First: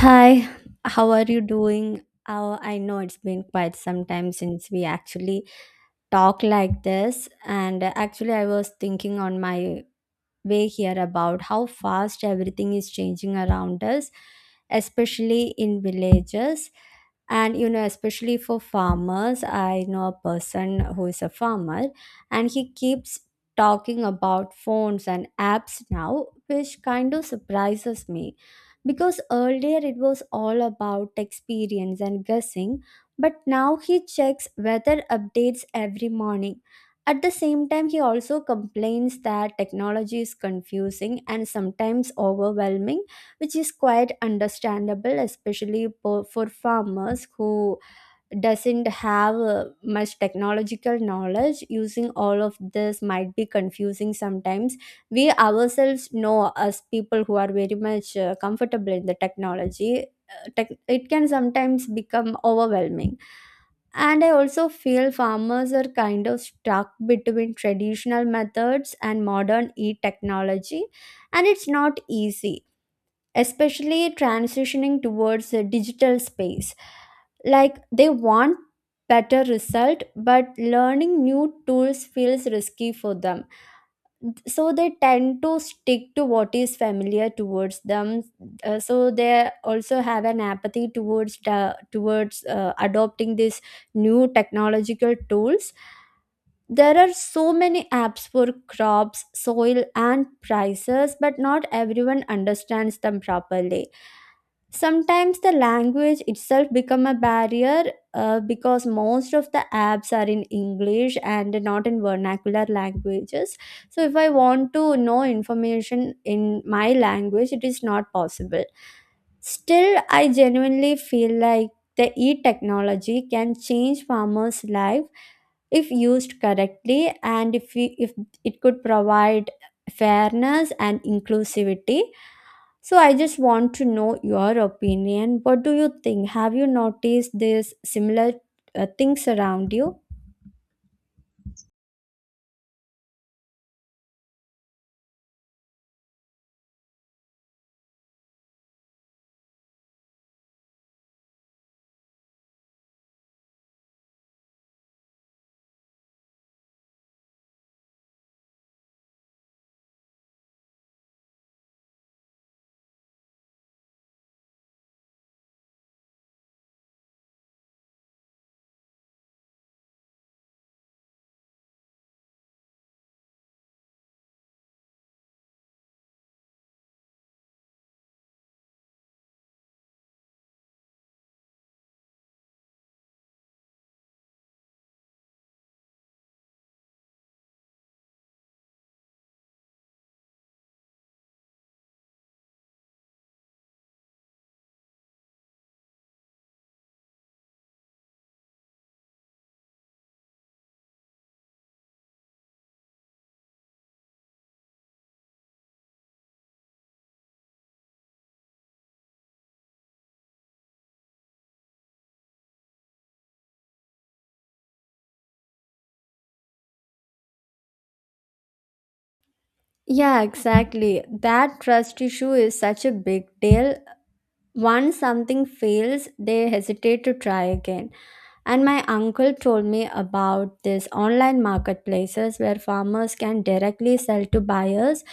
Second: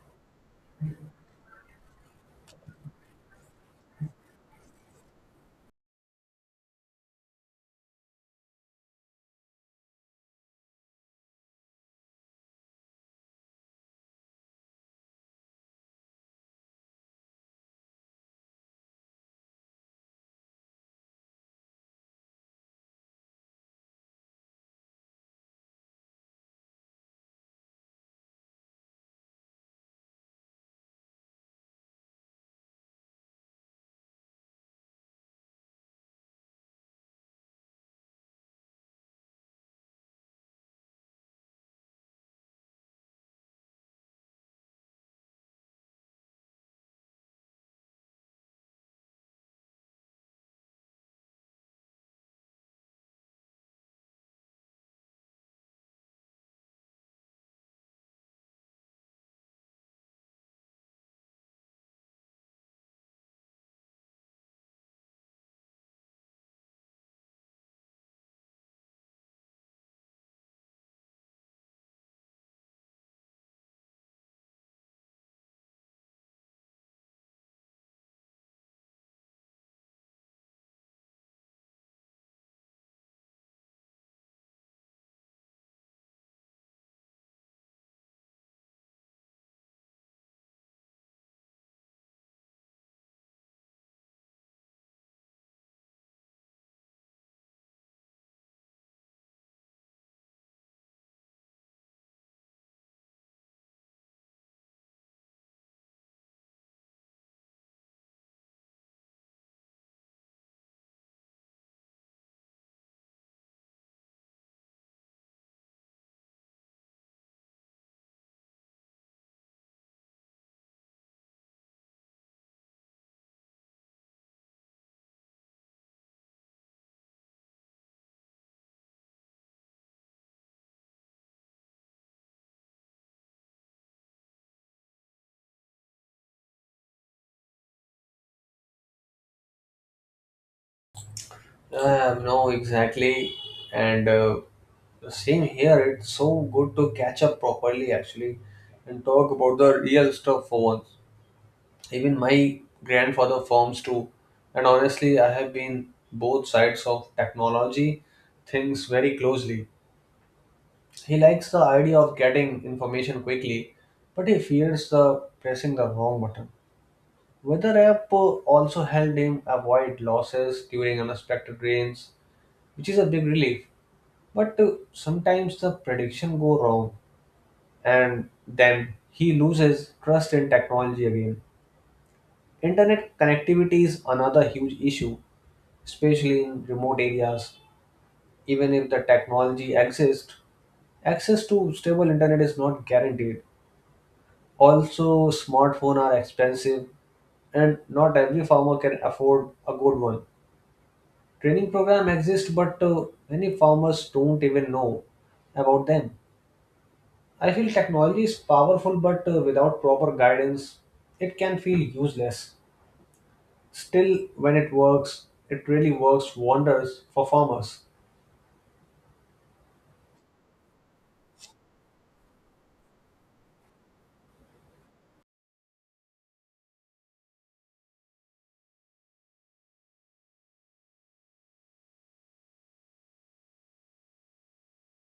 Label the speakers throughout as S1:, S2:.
S1: Hi, how are you doing? Oh, I know it's been quite some time since we actually talked like this, and actually, I was thinking on my way here about how fast everything is changing around us, especially in villages. And especially for farmers, I know a person who is a farmer and he keeps talking about phones and apps now, which kind of surprises me because earlier it was all about experience and guessing, but now he checks weather updates every morning. At the same time, he also complains that technology is confusing and sometimes overwhelming, which is quite understandable, especially for farmers who doesn't have much technological knowledge. Using all of this might be confusing sometimes. We ourselves know, as people who are very much comfortable in the technology tech, it can sometimes become overwhelming. And I also feel farmers are kind of stuck between traditional methods and modern e technology and it's not easy, especially transitioning towards a digital space. Like, they want better result, but learning new tools feels risky for them, so they tend to stick to what is familiar towards them. So they also have an apathy towards adopting these new technological tools. There are so many apps for crops, soil and prices, but not everyone understands them properly. Sometimes the language itself become a barrier, because most of the apps are in English and not in vernacular languages. So if I want to know information in my language, it is not possible. Still, I genuinely feel like the e-technology can change farmers' life if used correctly, and if it could provide fairness and inclusivity. So I just want to know your opinion. What do you think? Have you noticed this similar things around you?
S2: No, exactly. And Same here, it's so good to catch up properly actually and talk about the real stuff for once. Even my grandfather farms too. And honestly, I have been both sides of technology things very closely. He likes the idea of getting information quickly, but he fears the pressing the wrong button. Weather app also helped him avoid losses during unexpected rains, which is a big relief. But sometimes the prediction go wrong and then he loses trust in technology again. Internet connectivity is another huge issue, especially in remote areas. Even if the technology exists, access to stable internet is not guaranteed. Also, smartphones are expensive and not every farmer can afford a good one. Training program exist, but many farmers don't even know about them. I feel technology is powerful, but without proper guidance, it can feel useless. Still, when it works, it really works wonders for farmers.
S1: Yeah, exactly. That trust issue is such a big deal. Once something fails, they hesitate to try again. And my uncle told me about this online marketplaces where farmers can directly sell to buyers.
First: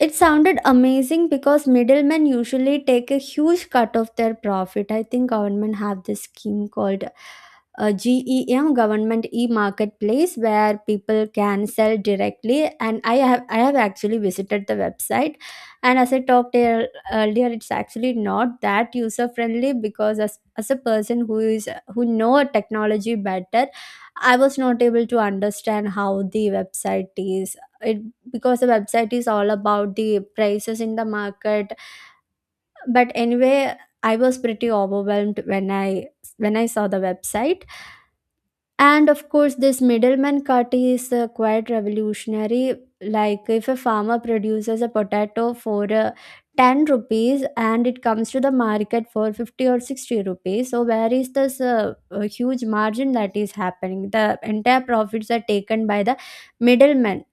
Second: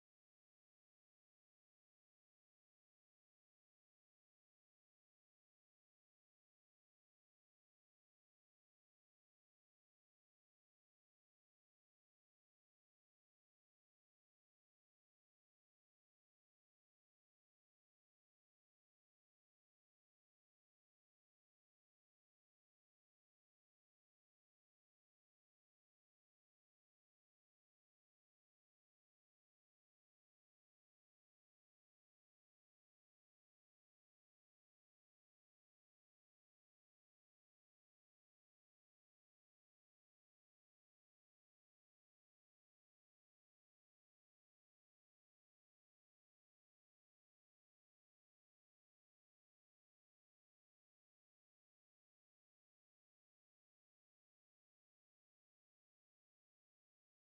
S1: It sounded amazing because middlemen usually take a huge cut of their profit. I think government have this scheme called GEM, Government E Marketplace, where people can sell directly. And I have actually visited the website, and as I talked earlier, it's actually not that user friendly, because as a person who is who know technology better, I was not able to understand how the website is it, because the website is all about the prices in the market. But anyway, I was pretty overwhelmed when I saw the website. And of course this middleman cut is quite revolutionary. Like, if a farmer produces a potato for 10 rupees and it comes to the market for 50 or 60 rupees, so where is this huge margin that is happening? The entire profits are taken by the middleman,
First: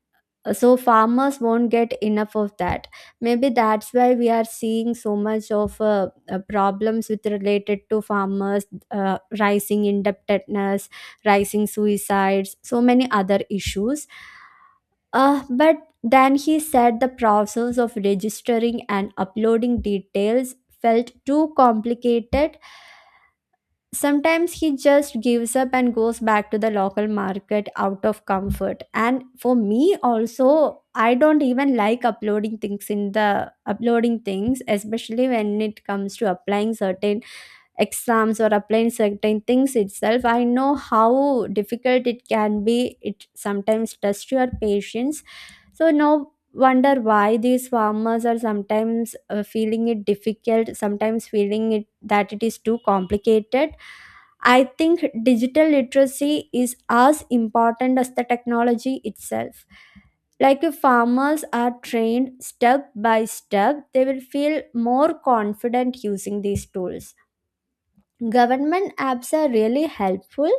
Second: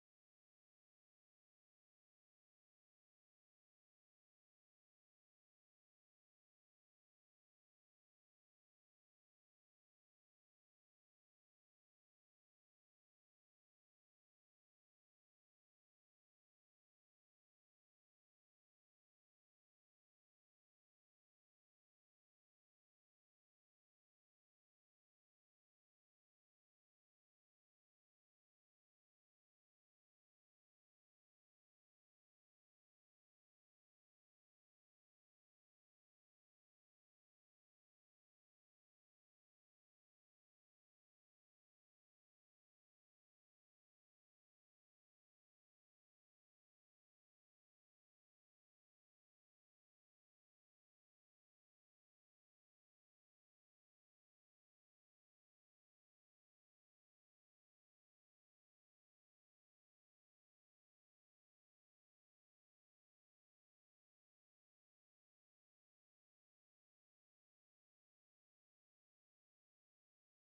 S1: so farmers won't get enough of that. Maybe that's why we are seeing so much of problems with related to farmers: rising indebtedness, rising suicides, so many other issues. But then he said the process of registering and uploading details felt too complicated. Sometimes he just gives up and goes back to the local market out of comfort. And for me also, I don't even like uploading things, especially when it comes to applying certain exams or applying certain things itself. I know how difficult it can be. It sometimes tests your patience. So no wonder why these farmers are sometimes feeling it difficult, sometimes feeling it that it is too complicated. I think digital literacy is as important as the technology itself. Like, if farmers are trained step by step, they will feel more confident using these tools. Government apps are really helpful,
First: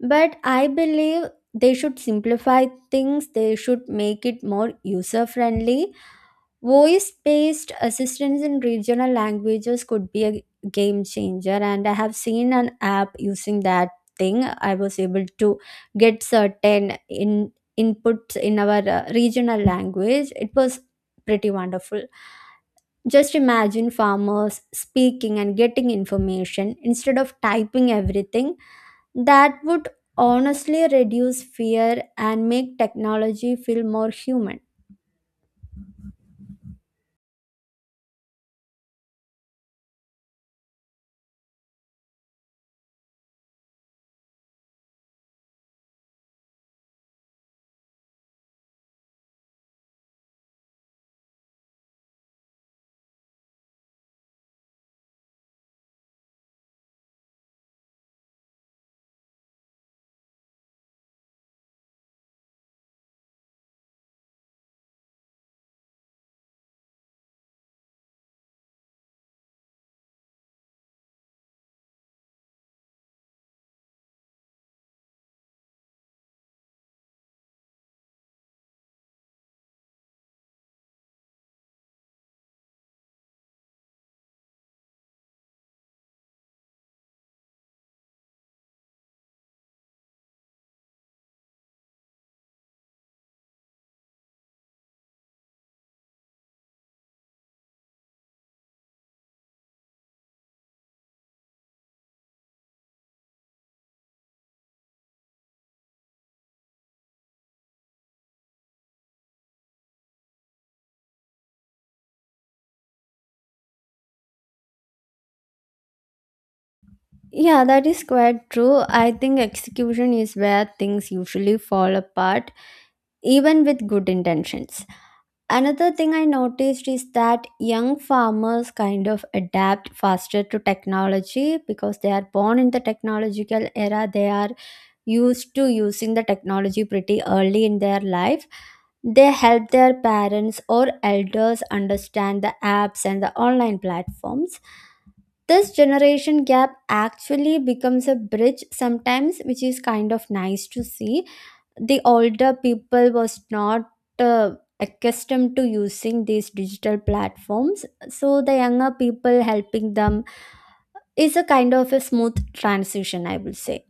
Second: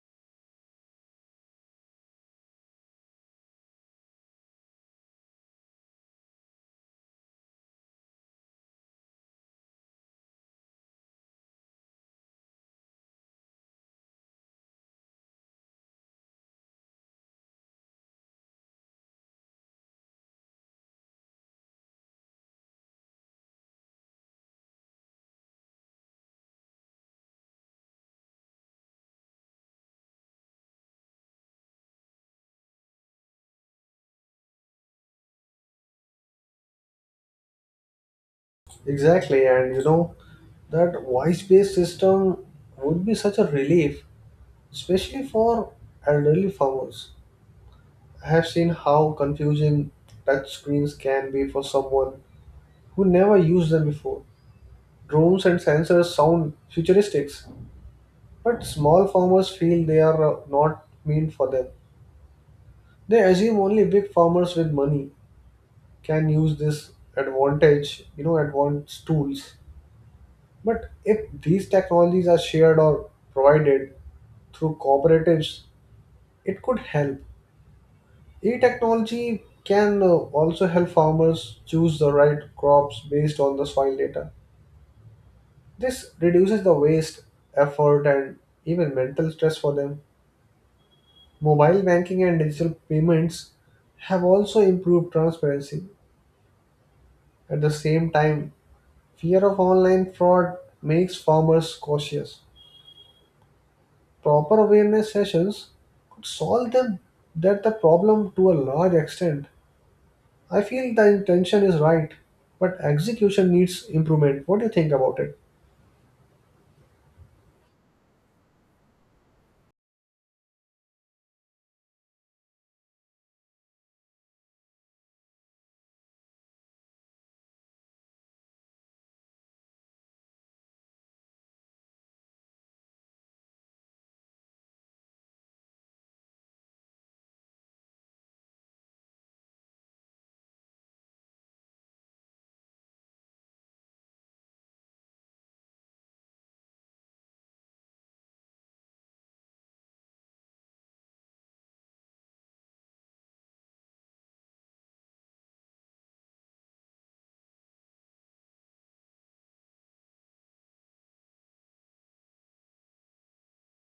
S1: but I believe they should simplify things, they should make it more user friendly. Voice based assistance in regional languages could be a game changer, and I have seen an app using that thing. I was able to get certain in inputs in our regional language. It was pretty wonderful. Just imagine farmers speaking and getting information instead of typing everything. That would honestly reduce fear and make technology feel more human.
S2: Exactly, and you know that voice-based system would be such a relief, especially for elderly farmers. I have seen how confusing touch screens can be for someone who never used them before. Drones and sensors sound futuristic, but small farmers feel they are not mean for them. They assume only big farmers with money can use this advanced tools. But if these technologies are shared or provided through cooperatives, it could help. E technology can also help farmers choose the right crops based on the soil data. This reduces the waste, effort, and even mental stress for them. Mobile banking and digital payments have also improved transparency. At the same time, fear of online fraud makes farmers cautious. Proper awareness sessions could solve them that the problem to a large extent. I feel the intention is right, but execution needs improvement. What do you think about it?
S1: Yeah, that is quite true. I think execution is where things usually fall apart, even with good intentions. Another thing I noticed is that young farmers kind of adapt faster to technology because they are born in the technological era. They are used to using the technology pretty early in their life. They help their parents or elders understand the apps and the online platforms. This generation gap actually becomes a bridge sometimes, which is kind of nice to see. The older people was not uh, accustomed to using these digital platforms, so the younger people helping them is a kind of a smooth transition, I will say.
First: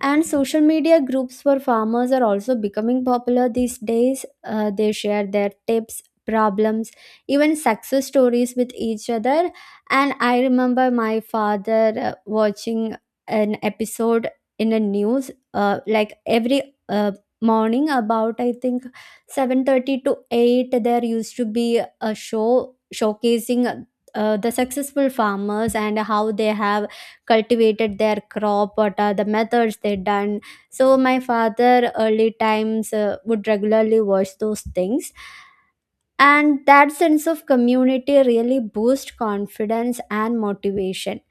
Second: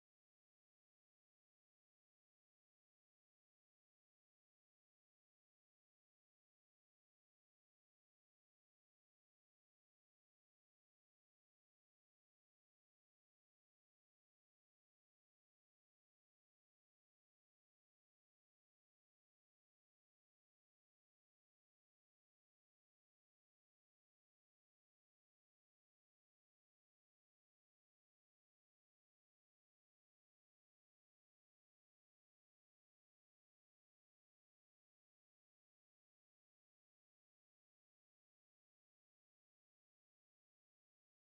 S1: And social media groups for farmers are also becoming popular these days. They share their tips, problems, even success stories with each other. And I remember my father watching an episode in the news, like every morning, about I think 7:30 to 8. There used to be a show showcasing the successful farmers and how they have cultivated their crop, what are the methods they done. So my father early times would regularly watch those things, and that sense of community really boosts confidence and motivation.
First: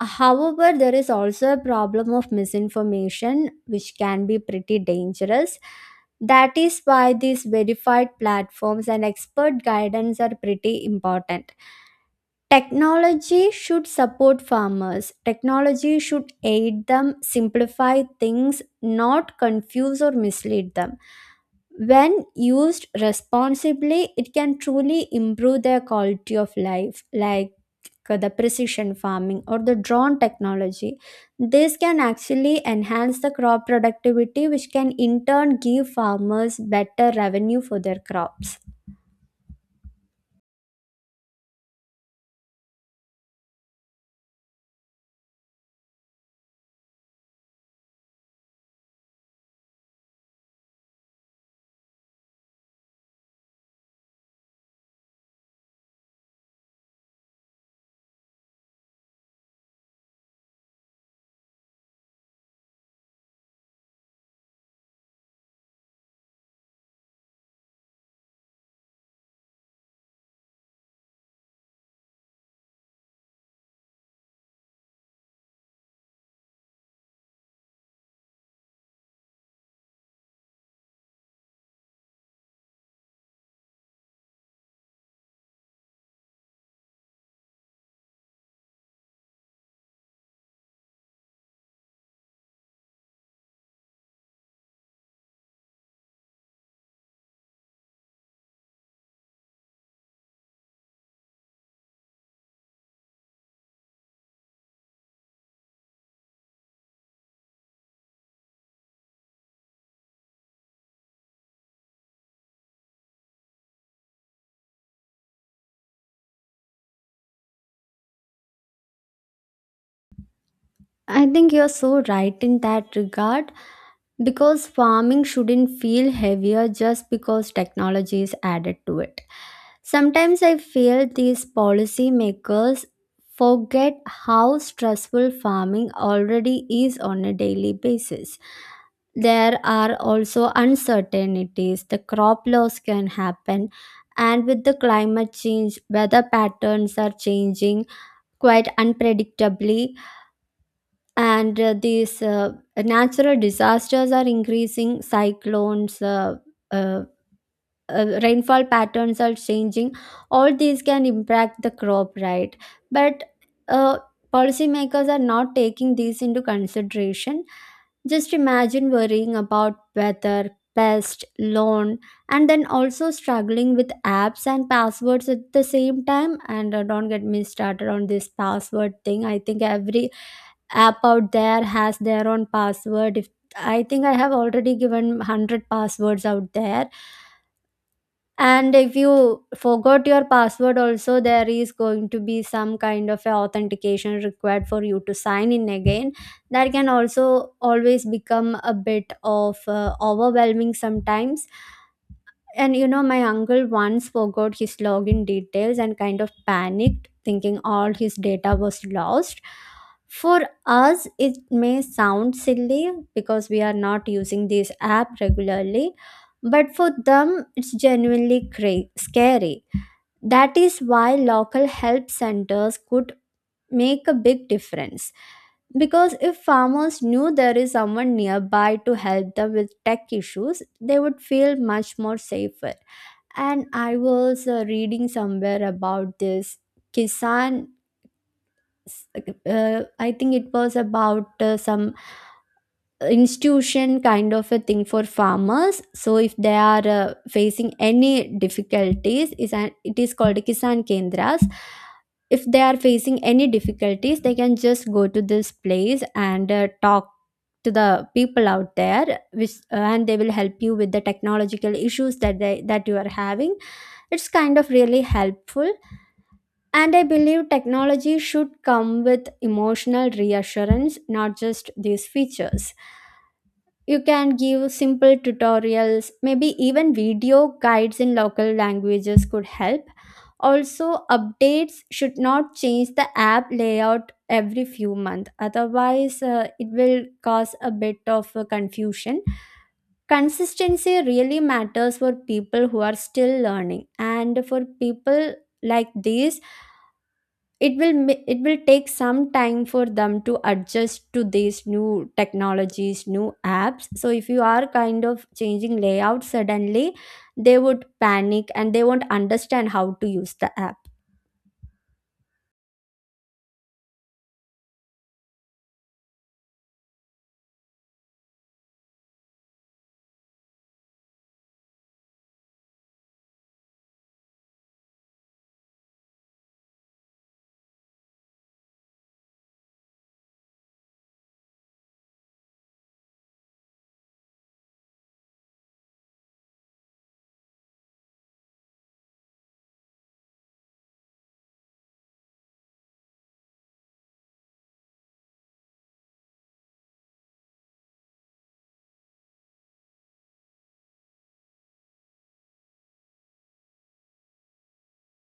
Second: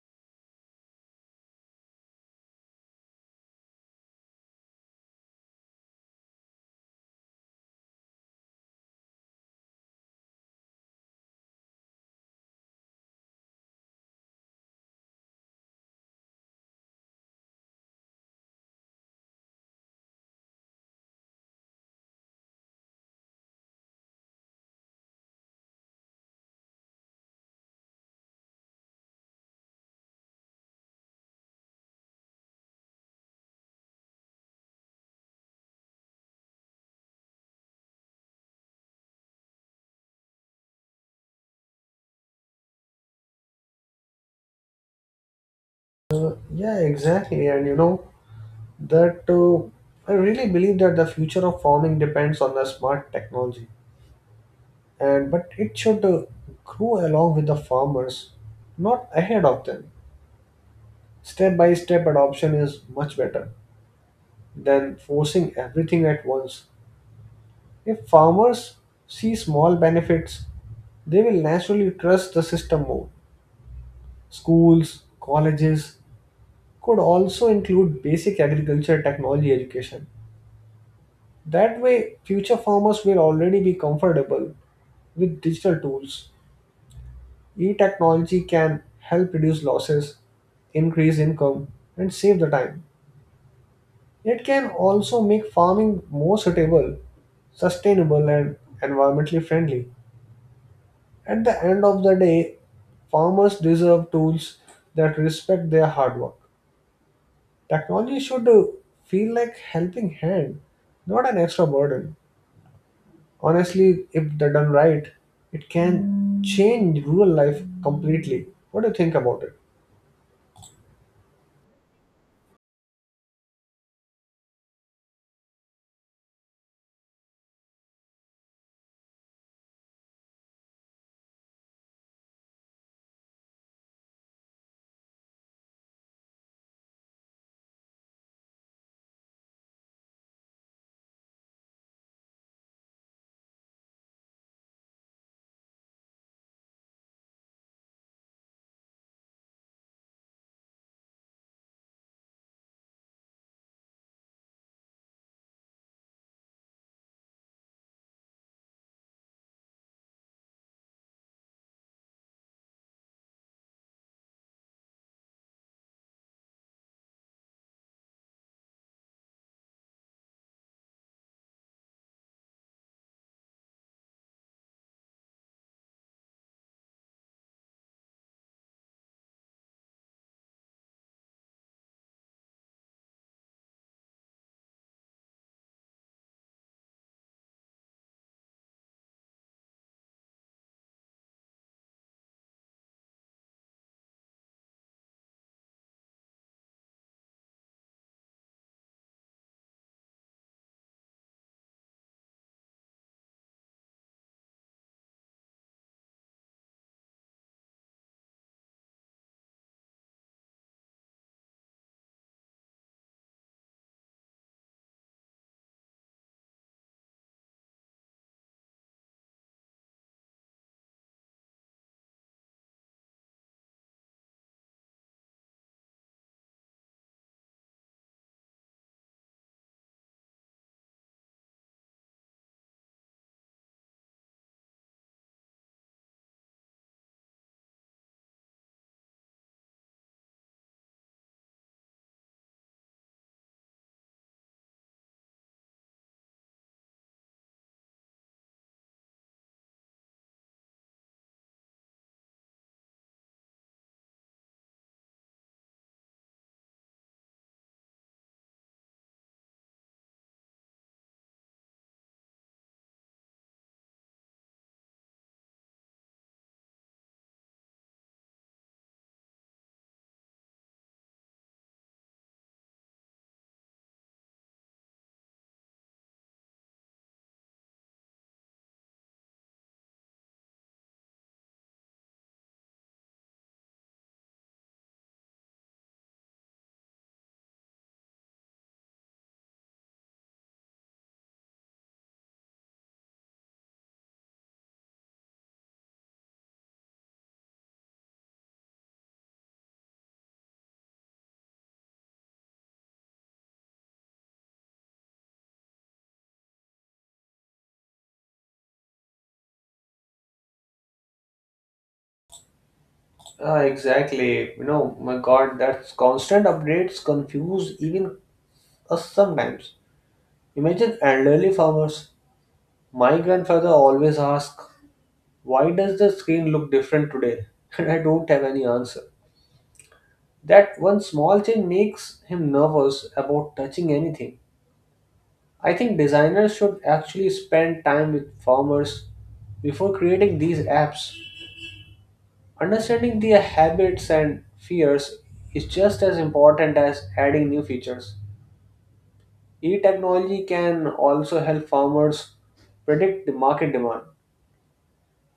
S1: However, there is also a problem of misinformation, which can be pretty dangerous. That is why these verified platforms and expert guidance are pretty important. Technology should support farmers. Technology should aid them, simplify things, not confuse or mislead them. When used responsibly, it can truly improve their quality of life, like the precision farming or the drone technology. This can actually enhance the crop productivity, which can in turn give farmers better revenue for their crops.
S2: Yeah, exactly. And you know that I really believe that the future of farming depends on the smart technology. And but it should grow along with the farmers, not ahead of them. Step by step adoption is much better than forcing everything at once. If farmers see small benefits, they will naturally trust the system more. Schools, colleges could also include basic agriculture technology education. That way future farmers will already be comfortable with digital tools. E-technology can help reduce losses, increase income, and save the time. It can also make farming more suitable, sustainable, and environmentally friendly. At the end of the day, farmers deserve tools that respect their hard work. Technology should feel like helping hand, not an extra burden. Honestly, if they're done right, it can change rural life completely. What do you think about it?
S1: I think you're so right in that regard, because farming shouldn't feel heavier just because technology is added to it. Sometimes I feel these policymakers forget how stressful farming already is on a daily basis. There are also uncertainties, the crop loss can happen, and with the climate change, weather patterns are changing quite unpredictably, and these natural disasters are increasing: cyclones, uh, rainfall patterns are changing. All these can impact the crop, right? But uh, policymakers are not taking these into consideration. Just imagine worrying about weather, pest, loan, and then also struggling with apps and passwords at the same time. And don't get me started on this password thing. I think every app out there has their own password. If I think I have already given 100 passwords out there, and if you forgot your password also, there is going to be some kind of a authentication required for you to sign in again. That can also always become a bit of overwhelming sometimes. And you know, my uncle once forgot his login details and kind of panicked, thinking all his data was lost. For us, it may sound silly because we are not using this app regularly, but for them, it's genuinely scary. That is why local help centers could make a big difference, because if farmers knew there is someone nearby to help them with tech issues, they would feel much more safer. And I was reading somewhere about this Kisan. I think it was about some institution kind of a thing for farmers, so if they are facing any difficulties is an it is called kisan kendras. If they are facing any difficulties, they can just go to this place and talk to the people out there, which and they will help you with the technological issues that you are having. It's kind of really helpful. And I believe technology should come with emotional reassurance, not just these features. You can give simple tutorials, maybe even video guides in local languages could help. Also, updates should not change the app layout every few months, otherwise, it will cause a bit of confusion. Consistency really matters for people who are still learning, and for people like these, it will take some time for them to adjust to these new technologies, new apps. So if you are kind of changing layout suddenly, they would panic and they won't understand how to use the app.
S2: Ah, exactly. You know, my God, that's constant updates confuse even us sometimes. Imagine elderly farmers. My grandfather always asks, "Why does the screen look different today?" And I don't have any answer. That one small change makes him nervous about touching anything. I think designers should actually spend time with farmers before creating these apps. Understanding their habits and fears is just as important as adding new features. E-technology can also help farmers predict the market demand.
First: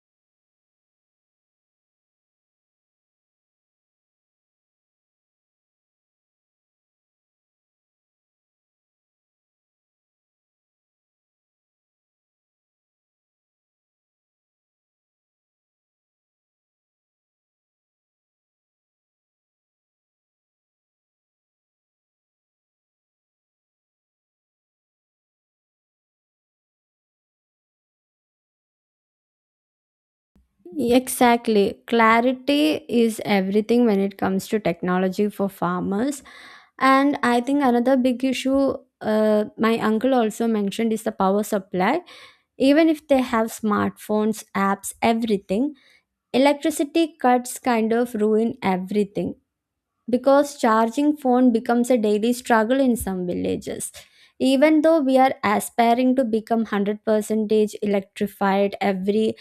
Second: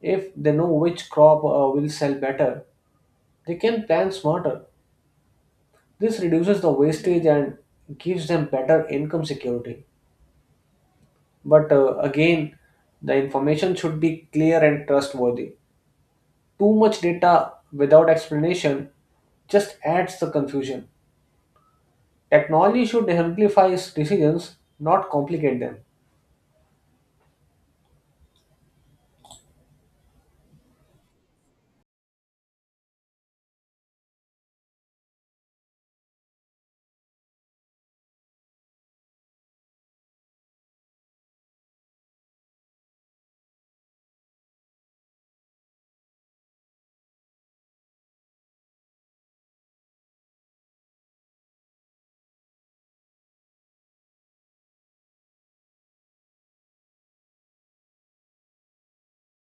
S2: If they know which crop will sell better, they can plan smarter. This reduces the wastage and gives them better income security. But again, the information should be clear and trustworthy. Too much data without explanation just adds the confusion. Technology should amplify decisions, not complicate them.
S1: Exactly, clarity is everything when it comes to technology for farmers. And I think another big issue, my uncle also mentioned, is the power supply. Even if they have smartphones, apps, everything, electricity cuts kind of ruin everything, because charging phone becomes a daily struggle in some villages. Even though we are aspiring to become 100% electrified, every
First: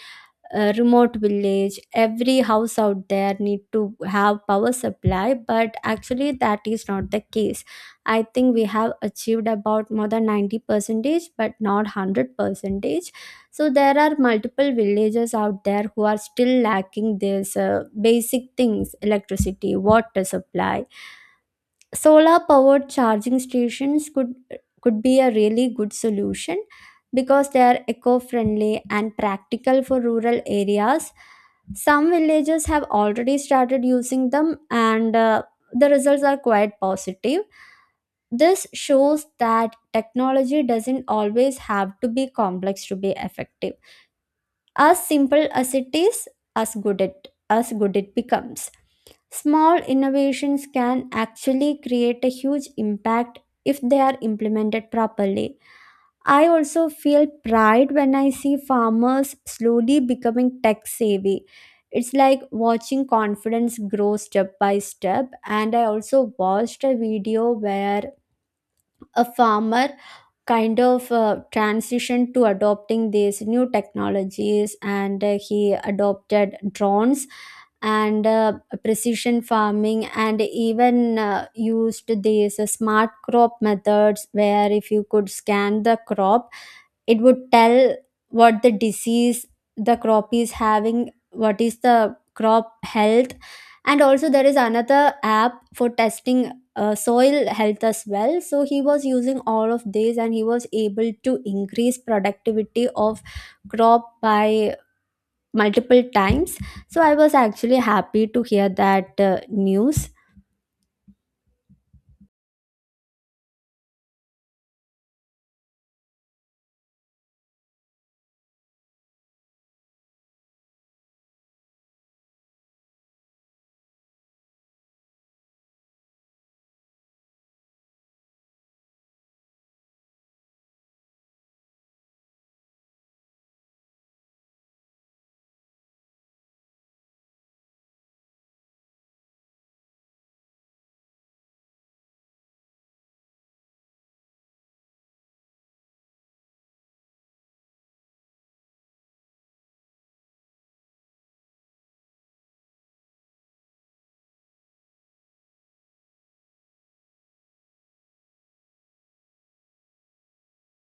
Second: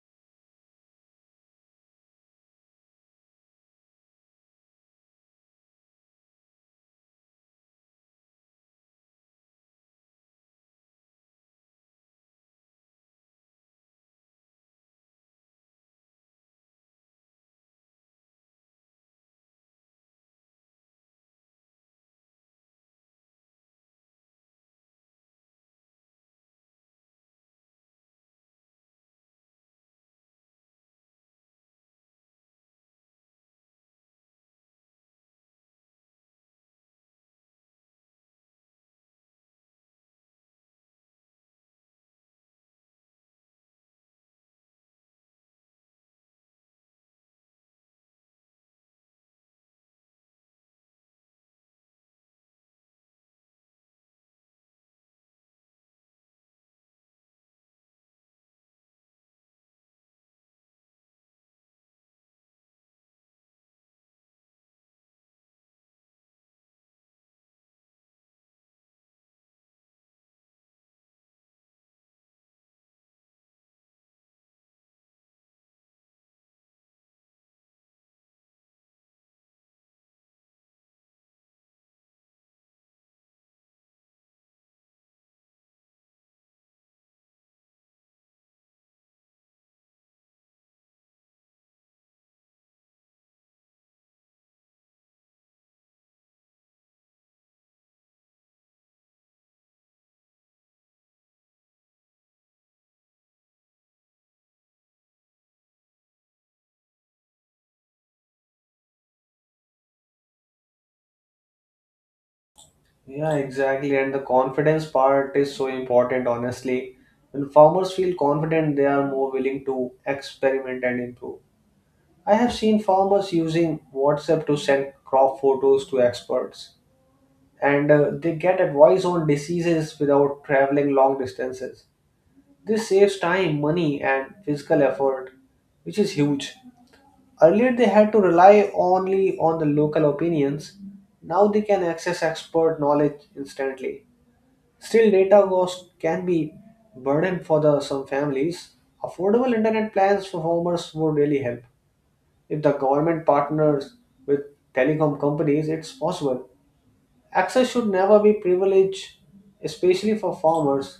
S1: remote village, every house out there need to have power supply, but actually that is not the case. I think we have achieved about more than 90 percentage but not 100 percentage. So there are multiple villages out there who are still lacking this basic things: electricity, water supply. Solar powered charging stations could be a really good solution, because they are eco friendly and practical for rural areas. Some villages have already started using them, and the results are quite positive. This shows that technology doesn't always have to be complex to be effective. As simple as it is, as good it becomes. Small innovations can actually create a huge impact if they are implemented properly. I also feel pride when I see farmers slowly becoming tech savvy. It's like watching confidence grow step by step. And I also watched a video where a farmer kind of transition to adopting these new technologies, and he adopted drones and precision farming, and even used these smart crop methods, where if you could scan the crop it would tell what the disease the crop is having, what is the crop health. And also there is another app for testing soil health as well. So he was using all of these and he was able to increase productivity of crop by multiple times. So I was actually happy to hear that news.
S2: Yeah, exactly. And the confidence part is so important, honestly. When farmers feel confident, they are more willing to experiment and improve. I have seen farmers using WhatsApp to send crop photos to experts, and they get advice on diseases without traveling long distances. This saves time, money, and physical effort, which is huge. Earlier, they had to rely only on the local opinions. Now they can access expert knowledge instantly. Still, data cost can be burden for the some families. Affordable internet plans for farmers would really help. If the government partners with telecom companies, it's possible. Access should never be privileged, especially for farmers.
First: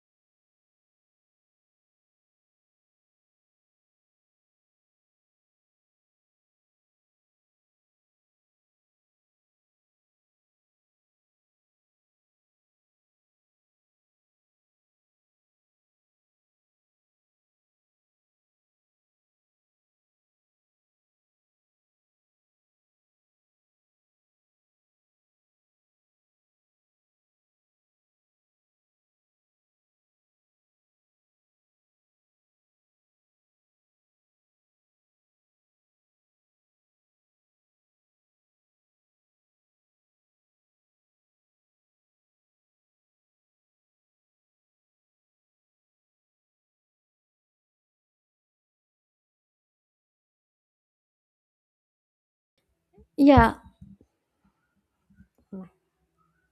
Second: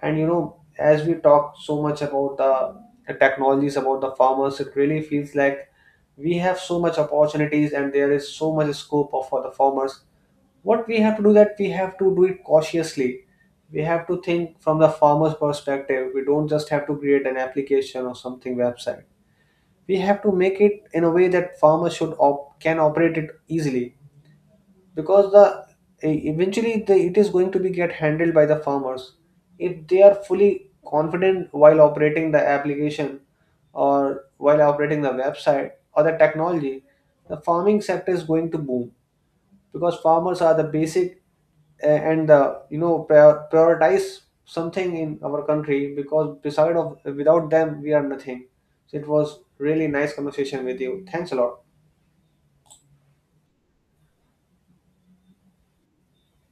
S2: And you know, as we talk so much about the technologies about the farmers, it really feels like we have so much opportunities and there is so much scope for the farmers. What we have to do, that we have to do it cautiously. We have to think from the farmer's perspective. We don't just have to create an application or something website. We have to make it in a way that farmers can operate it easily, because the eventually it is going to be get handled by the farmers. If they are fully confident while operating the application or while operating the website or the technology, the farming sector is going to boom, because farmers are the basic and you know, prioritize something in our country, because beside of without them we are nothing. So it was really nice conversation with you, thanks a lot.
S1: Yeah.